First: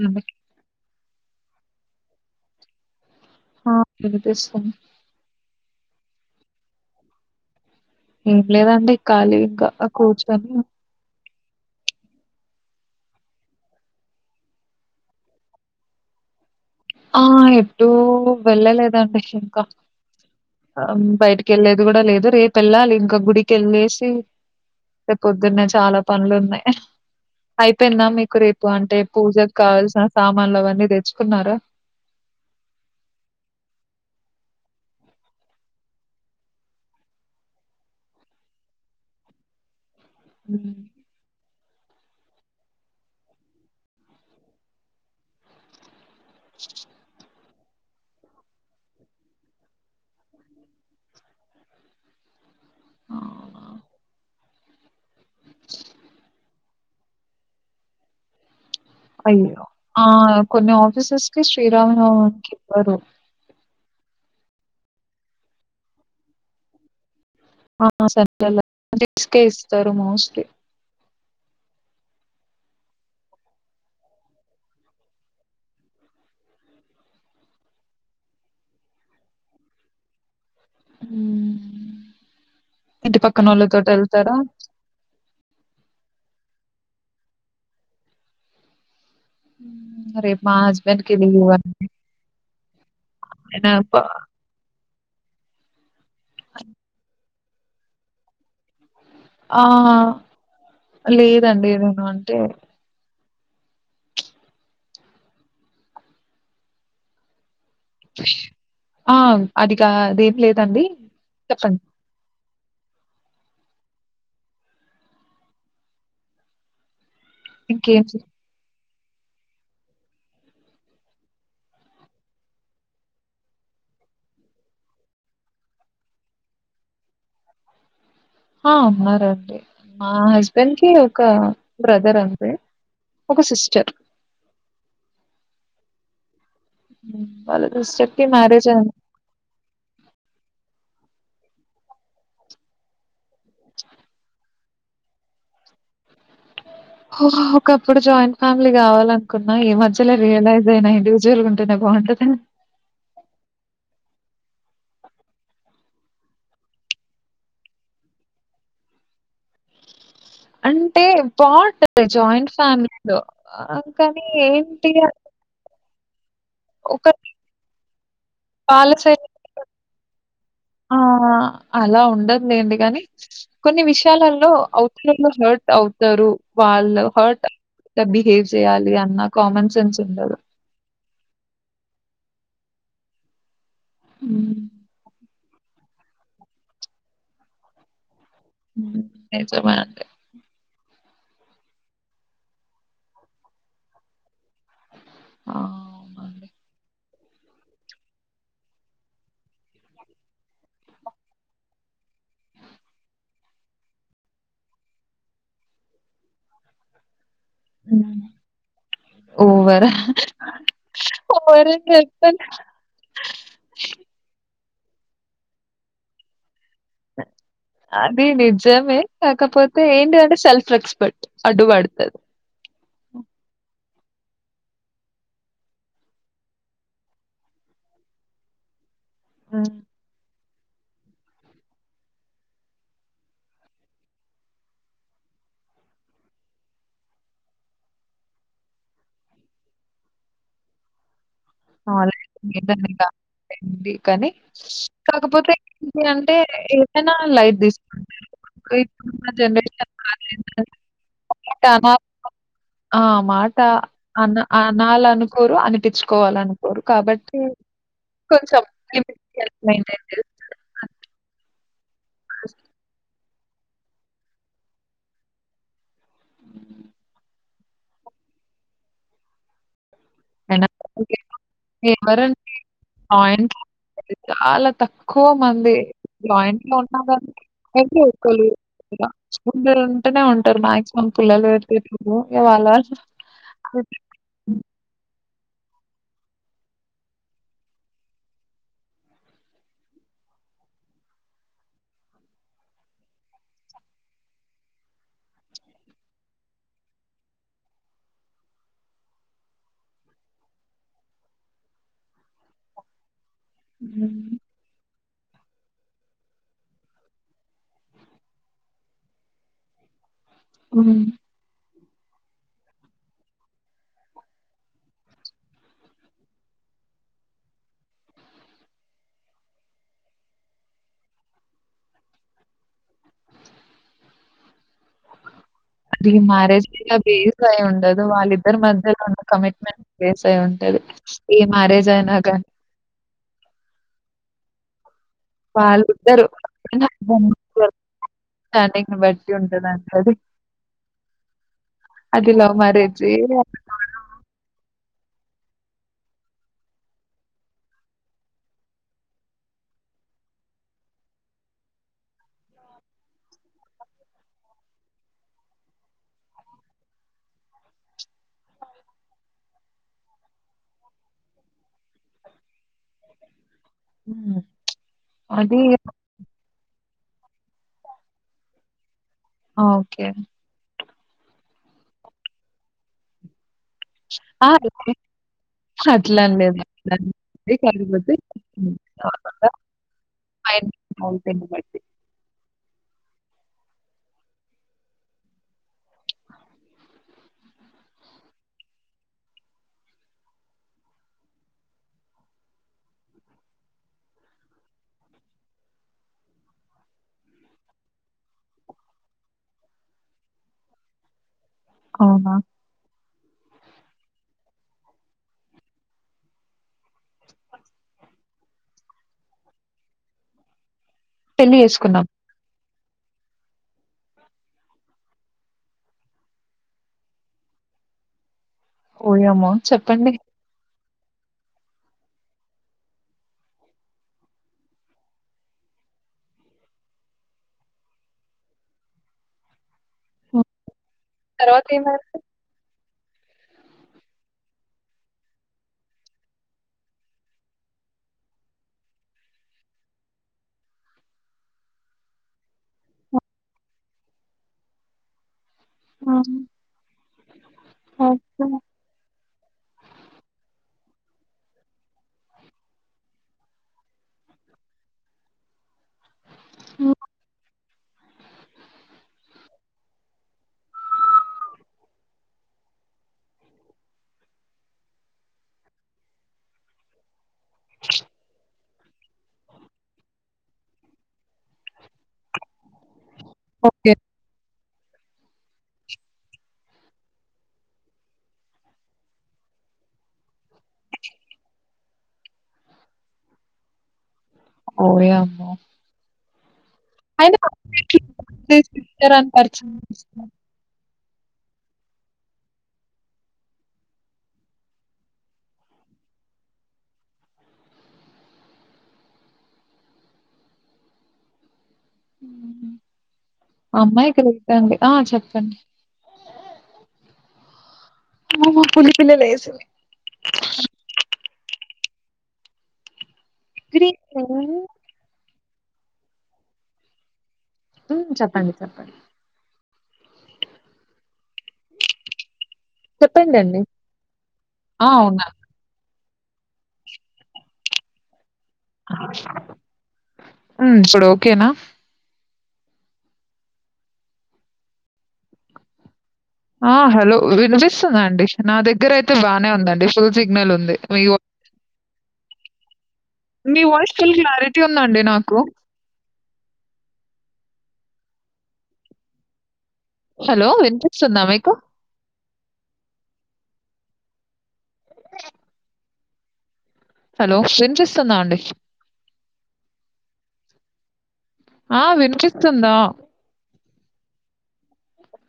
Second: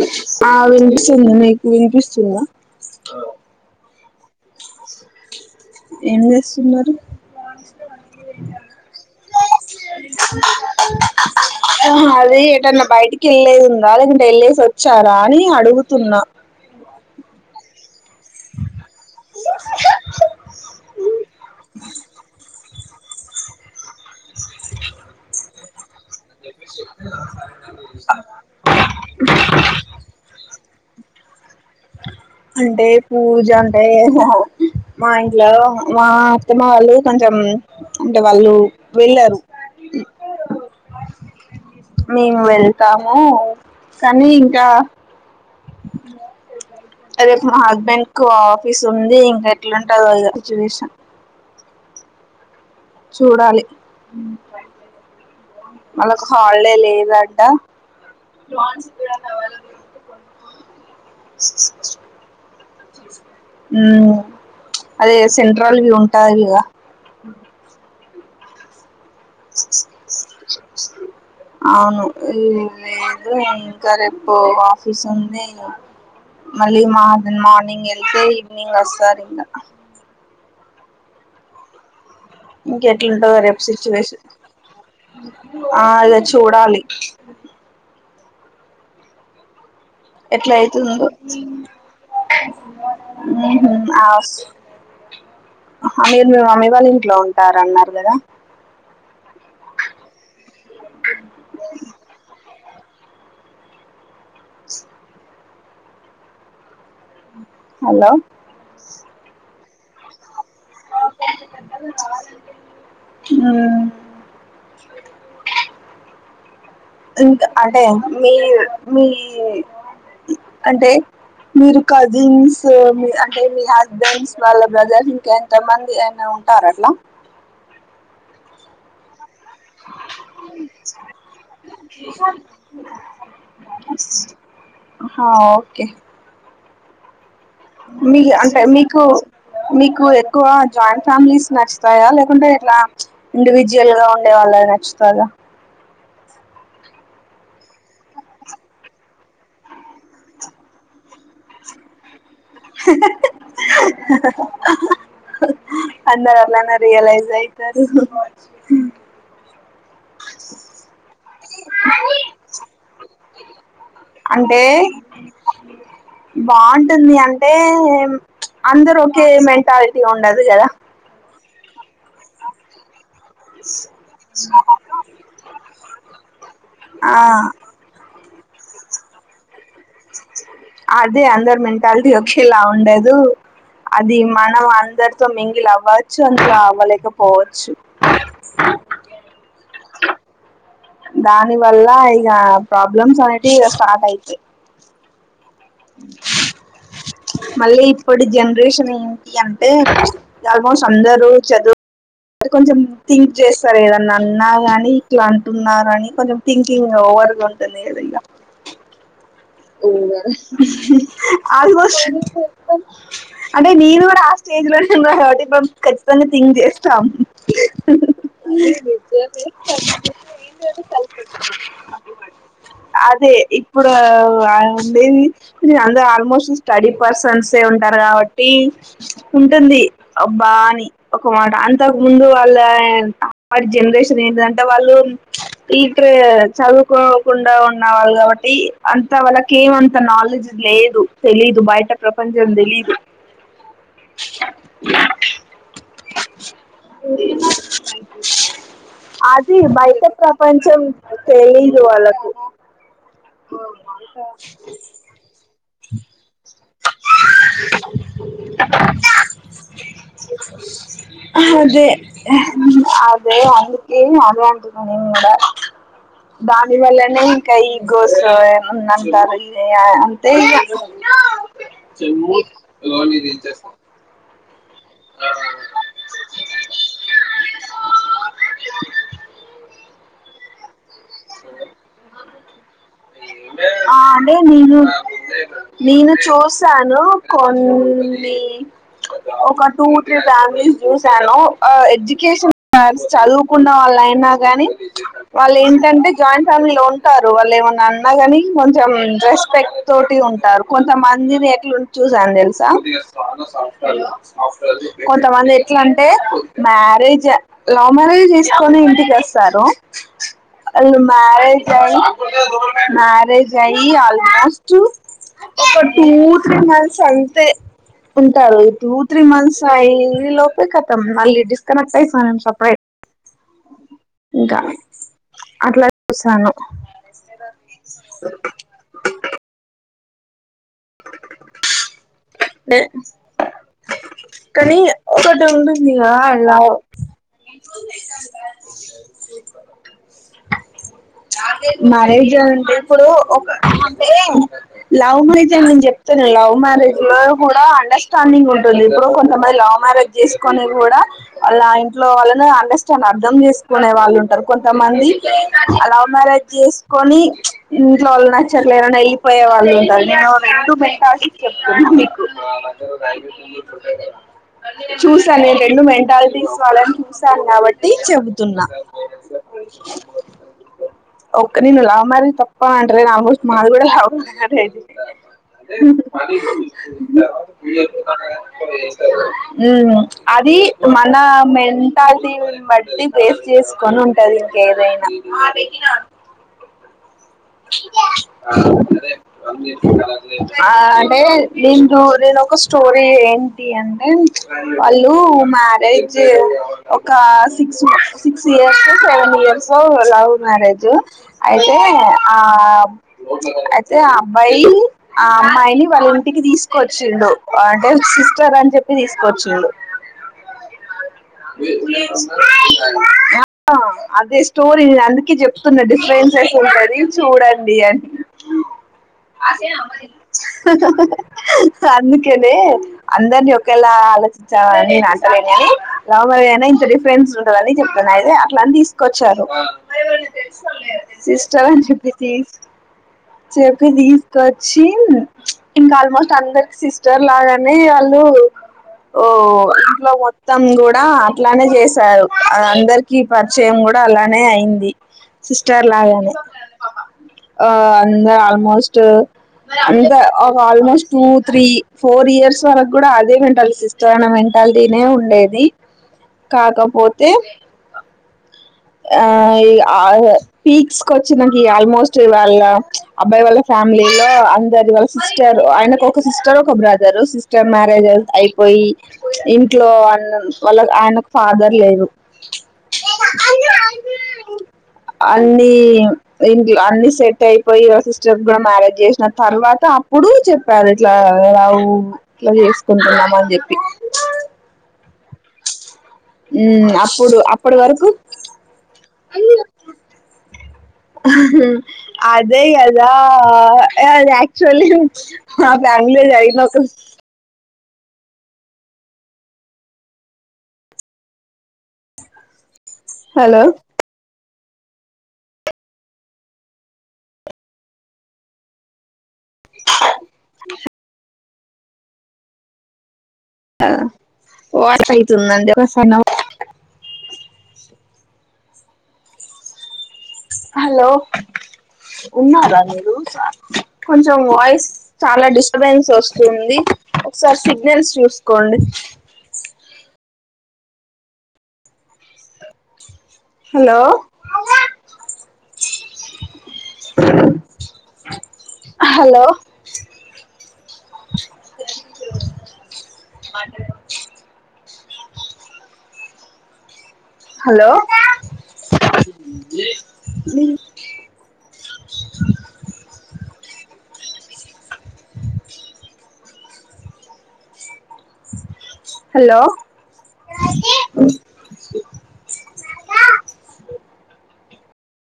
హ్మ్. ఆ వినిపిస్తుంది మీీకు వినిపిస్తుందా ఆ వినిపిస్తుంది ఏం చేస్తున్నారు ఎం లేదండి ఖాళీ ఇంకా కూర్చొని ఆహా అది ఏటన్నా బయటికి వెళ్ళేది ఉందా లేకుంటే వెళ్ళేసి వచ్చారా అని అడుగుతున్నా ఆ ఎటుూ వెళ్ళలేదండి ఇంకా ఆ బయటికి వెళ్ళేది కూడా లేదు రేపు వెళ్ళాలి ఇంకా గుడికి వెళ్ళేసి సే పొద్దున్నే చాలా పనులు ఉన్నాయి అయిపోయిదా మీకు రేపు అంటే పూజకు కావాల్సిన సామాన్లు అవన్నీ తెచ్చుకున్నారా అంటే పూజ అంటే మా ఇంట్లో మా అత్తమ వాళ్ళు కొంచెం అంటే వాళ్ళు వెళ్ళారు ఉ మేము వెళ్తాము కానీ ఇంకా రేపు మా హస్బెండ్ కు ఆఫీస్ ఉంది ఇంకా ఎట్లాంటందో ఇగ సిచ్యువేషన్ అవునా? చూడాలి. వాళ్లకు హాలిడే లేదు అంట? అయ్యో, ఆ కొన్ని ఆఫీసెస్ కి, శ్రీరామనవాకి ఇ్వారు. అవే, సెంట్రల్వి ఉంటాది గా. ఆహా. సెంట్రల్ [unintelligible] డిపస [unintelligible] కే ఇస్తారు మోస్ట్లీ. అవును, లేదు ఇంకా రేపు ఆఫీస్ ఉంది. మళ్లీ మా మార్నింగ్ వెళ్తే, ఈవినింగ్ వస్తారు ఇంగా. హ్మ్. ఇంటి ఇంకెట్లుంటధో, రేెపు సిచ్యువేషన్. పక్కనోళ్ళతోటెళ్తారా? ఆ అయిచ్చ. తూడాలి. హ్మ్. రేపు ఎట్లా మా హస్బెండ్ అయితుందో? కి లీవ్ అండి. ఊహు నేనప్ప ఆసు. ఆహా, మీరు మే మమ్మీ వాళ్లు ఇంట్లో ఉంటార అన్నారు కదా? ఆ లేదండి, ఏదేనా అంటే. సు. హలో హుష్, ఆ అదిగాథ. ఆదేం లేదు. త అండి, చెప్పండి. హ్మ్. [unintelligible] ఇంకా అంటే. ఇంకేం చె మీర్ మీ అంటే. మీరు కజిన్స్, మీ అంటే మీ హస్బెండ్స్ మళ్ల బ్రదర్స్ ఇంకా ఎంత మంది ఎన్న. ఉంటార ఎట్లా. ఆ, ఉన్నారండి. మా హస్బెండ్‌కి ఒక బ్రదర్ అంతే. ఒక, సిస్టర్. హా, ఓకే! ఉమ్. మీ అంటే, మీకు మీకు ఎక్కువ. జాయింట్ ఫ్యామిలీస్ నచ్చుతాయా? లేకుంటే ఇట్లా ఇండివిడ్యువల్‌గా, ఉండే వాళ్లది నచ్. నచ్చుతాదా? ఒహో, ఒకప్పుడు జాయింట్ ఫ్యామిలీ కావాలనుకున్నా, ఈ మధ్యలో రియలైజ్ అయినా, ఇండివిజువల్‌గా ఉంటేనే బాగు. బావుంటదా? హీ హా హె.... అందరూ అట్లానే, రియలైజ్ అయితారు. అంటే, బావుంటది జాయింట్ ఫ్యామిలీలో, కానీ అంటే ఏంటి అని. బాగుంటుంది, అంటే వాళ్ళ అందరు ఒకే సైడ్ మెంటాలిటీ ఉండదు కదా. ఆ! అలా ఉండదు లెండి, గానీ. కొన్ని విషయాల్లో, అవతలోళ్లు హర్ట్ అవుతారు. వాళ్ల ఆ హర్ట్.. ఇట్లా, బిహేవ్ జేయాలి అన్న కామన్స్. అదే అందరు మెంటాలిటీ, ఒకే ఇలా ఉండదు. అది, హ్మ్. మనం అందరితో మింగిలి అవ్వచ్చు, అందులో అవ్వలేకపోవచ్చు. మ్మ్. నిజమే, అండి. దాని వల్ల, ఇగ ప్రాబ్లమ్స్ అనేటివి ఇగ స్టార్ట్ అయితాయి. ఆ! అవునండి. మళ్లీ ఇప్పడి జనరేషన్ ఏంటంటే, ఆల్మోస్ట్ అందరూ చదువ్. అంటే, కొంచెం థింక్ జేస్తారు. ఏదన్నా అన్నా గానీ, ఇట్లా అంటున్నారు అని కొంచెం థింకింగ్ ఓవర్‌గా ఉం. అంతానే గదా, ఇగ. హ్మ్. Over ఒహో [unintelligible] ఓవరని almost. చెప్పను. అంటే, నేను గూడ హోస్. స్టేజ్‌లోనే ఉన్నాం కాబట్టి, [unintelligible] ఖచ్చితంగా థింక్ చేస్తాం. అది నిజమే. కాకపోతే, ఏంటి అంటే సెల్ఫ్ రెస్పెక్ట్ అడ్డుబడు. పడుతారు. అదే ఇప్పుడు వా ఉండేది అందరు ఆల్మోస్ట్ స్టడీ పెర్సన్సే ఉంటారు కాబట్టి హ్మ్. ఉంటుంది అబ్బా అని ఒక మాట అంతకు ముందు వాళ్ళ జనరేషన్ ఏంటిదంటే వాళ్ళు ఇట్ర చదువుకోకుండా ఉన్నవాళ్ళు కాబట్టి అం త వాళ్ళకి ఏమంత నాలెడ్జ్ లేదు తెలిదు బయట ఆ! ప్రపంచం లేదండి. లేదండి. తెలిదు కాదండి. ఇది అంటే ఏదైనా లైట్ తీసుకుంటారు ఇప్పుడున్న అది జనరేషన్ బయట వాళ్ళేంటంటే ప్రపంచం మాట తెలిదు అనా వాళ్ళకు ఆ మాట అన అనాలనుకోరు అనిపించుకోవాలను కాబట్టి కొంచం అదే అదే అందుకె అదే అంటున్న నేను గుడా దాని వల్లనే కై గోస్ ఉన్నాం కాబట్టి అన్ ఇవ్వరండి పాయింట్లు అది చాలా తక్కువ మంది జాయింట్ లో ఉన్నాగాని అ ఒకలు ఉంటేనే ఉ మాక్సిమం పిల్లలు [unintelligible] ఇగ వాళ్ళు వాళ్ళు ఆ అంటే నేను నేను చూసాను కొన్ని ఒక టూ త్రీ ఫ్యామిలీస్ చూసాను అ ఎడ్యుకేషన్ చదువుకున్న వాళ్ అయినా గానీ వాళ్ళు ఏంటంటే జాయింట్ ఫ్యామిలీలో ఉంటారు వాళ్ళు ఏమనా అన్న కానీ కొంచెం రెస్పెక్ట్ తోటి ఉంటారు కొంచెం అన్ని రేట్లు చూసాను తెలుసా హ్మ్. కొంతమంది ఎట్లంటే మ్యారేజ్ లవ్ మ్యారేజ్ చేసుకొని ఇంటికి వస్తారు అండ్ హ్మ్. మ్యారేజ్ మారేజయి అల్మోస్ట్ ఒక టూ త్రీ మంత్స్ అంతే ఉంటారు టూ త్రీ మంత్స్ అయి ఈలోపే కతం మళ్ళీ డిస్కనెక్ట్ అయిసాను నే సప్రేట్ ఇంకా అట్లా అది చూసాను మ్యారేజ్ బేస్ అయి ఉండదు వాళ్ళిద్దరి మధ్యలో ఉన్న కమిట్మెంట్ బేస్ అయి ఉంటది ఈ మ్యారేజ్ అయినా గాని న కని వాళ్ళిద్దరు స్టాడింగ్ ని బట్టి ఉంటుందండి అది అది మారేజ్ లవ్ అంటే ఇప్పుడు మ్యారేజే ఒక అంటే లవ్ మీదే నేను చెప్తున్న లవ్ మ్యారేజ్ ఇ కూడా అండర్స్టాండింగ్ ఉంటుంది ఇప్పుడు కొంతమంది లవ్ మ్యారేజ్ చేసుకోని కూడా అలా ఇంట్లో వాళ్ళని అండర్స్టాండ్ అర్థం చేసుకునే వాళ్ళు ఉంటారు కొంతమంది లవ్ మారేజ్ చేస్కోని కొని ఇంట్లో వాళ్ళు నచ్చట్లేరని వెళ్ళిపోయే వాళ్ళు ఉంటారు నే రెండు మెంటాలిస్ చెప్ మీకు హ్మ్. చూసాను నేను అది రెండు మెంటాలిటీస్ వాళ్ళని చు చూసాను కాబట్టి చెబుతున్నా ఓకే ఒక్క నిన్ను లవ్ మ్యారేజ్ తప్ప అంటేలేన్ ఆల్మోస్ట్ మాది గుడా లవ్ ఆ! మ్యారేజి [unintelligible] నార్మల్‌గా హ్మ్ హు అది మైండ్ మన అవుట్‌ని బట్టి. మెంటాలిటీని బ బట్టి బేస్ చేసుకొని ఉంటది ఇంకేదైనా [unintelligible] అంటే దీంట్లో నేను ఒక స్టోరీ ఏంటి అంటే వాళ్ళు మ్యారేజ్ ఒక six six years seven year so love marriage అయితే అవునా? ఆ అయితే అబ్బాయి ఆ అమ్మాయిని వాళ్ళ ఇంటికి తీసుకొచ్చిండు అంటే సిస్టర్ అని చెప్పి తీసుకొచ్చిండు పెళ్లి చేసుకున్నాం. ఆ అదే స్టోరీ నేను అందుకే చెప్తున్నాది డిఫరెన్సెస్ గలది చూడండి అని ఓయమ్మో! అదే అమ్మాయి చెప్పండి. అందుకేనే అందరినీ ఒకేళ ఆలోచించామని నేను అంటలేను గాని లవ్ అనగానే ఇంత డిఫరెన్స్ ఉంటని చెప్తున్నా అదే అట్లా అని తీసుకొచ్చారు హ్మ్. తర్వాత ఏం అయింది పిస్ చెప్పి తీసుకొచ్చి ఇంకా ఆల్మోస్ట్ అందరికి సిస్టర్ లాగానే వాళ్ళు లు ఓ ఇంట్లో మొత్తం కూడా అట్లానే చేసారు అ అందరికీ పరిచయం కూడా కూడా అలానే అయింది సిస్టర్ హ్మ్. లాగానే ఆ అంద ఓకే. ఆల్మోస్ట్ అంత ఒక almost two three four years వరకు కూడా అదే వెంటాలి సిస్టర్ అనే మెంటాలిటీనే ఉండేది హ్మ్. కాకపోతే ఆ ఇగ ఆ పీక్స్ కి వచ్చి నా క కి ఆల్మోస్ట్ వాళ్ళ అబ్బాయి వాళ్ళ ఫ్యామిలీ లో అందరి వాళ్ళ సిస్టర్ ఆయనకు ఒక సిస్టర్ రో ఒక బ్రదర్ సిస్టర్ మ్యారేజ్ అయిపోయి ఇంట్లో అన్నం వాళ్ళ ఆయన ఫ దర్ లేరు ఓకే అన్నిీ ఇంట్లో అన్ని సెట్ అయిపోయి వా సిస్టర్స్ కూడా మ్యారేజ్ చేసిన తర్వాత అప్పుడు చెప్పారు ఇట్లా రాదా లవ్ ఇట్లా చేసుకుంటున్నాం అని చెప్పి ఓయమ్మో ఉమ్ అయినా అప్పుడు అట్లా అప్పటి ఎట్లా వరకు ఉంటారు సిస్టర్ అని పరిచం చేస్తారు హ ఉ అదే కదా అ ఆక్చువలీ మా బ్యాంగ్ళూర్యి ఈమెకు హలో అమ్మా ఎక్కడ చెడి ఆ చెప్పండి మా పులి పిల్లలు లెస్ చింది క్రీ తూనండి ప్రసన ఉ చెప్పండి చెప్పండి హలో ఉన్నారా మీరు చెప్పండండి. కొంచెం ఆ! వాయిస్ ఉన్నా. చాలా డిస్టర్బెన్స్ సోస్తుంది ఒకసారి సిగ్నల్స్ చూసుకోండి ఉ ఇప్పుడు ఓకేనా హలో ఆ హలో వినిపిస్తుందండి నా దగ్గర అయితే హలో బానే ఉందండి ఫుల్ సిగ్నల్ ఉంది మీ ఓ క్యాడింగ్ జో మీ వాయిస్ ఫుల్ క్లారిటీ ఉందండి నాకు హలో హలో వినిపిస్తుంద మీకు హలో వినిపిస్తుందా అండి హలో ఆ వినిపిస్తుందా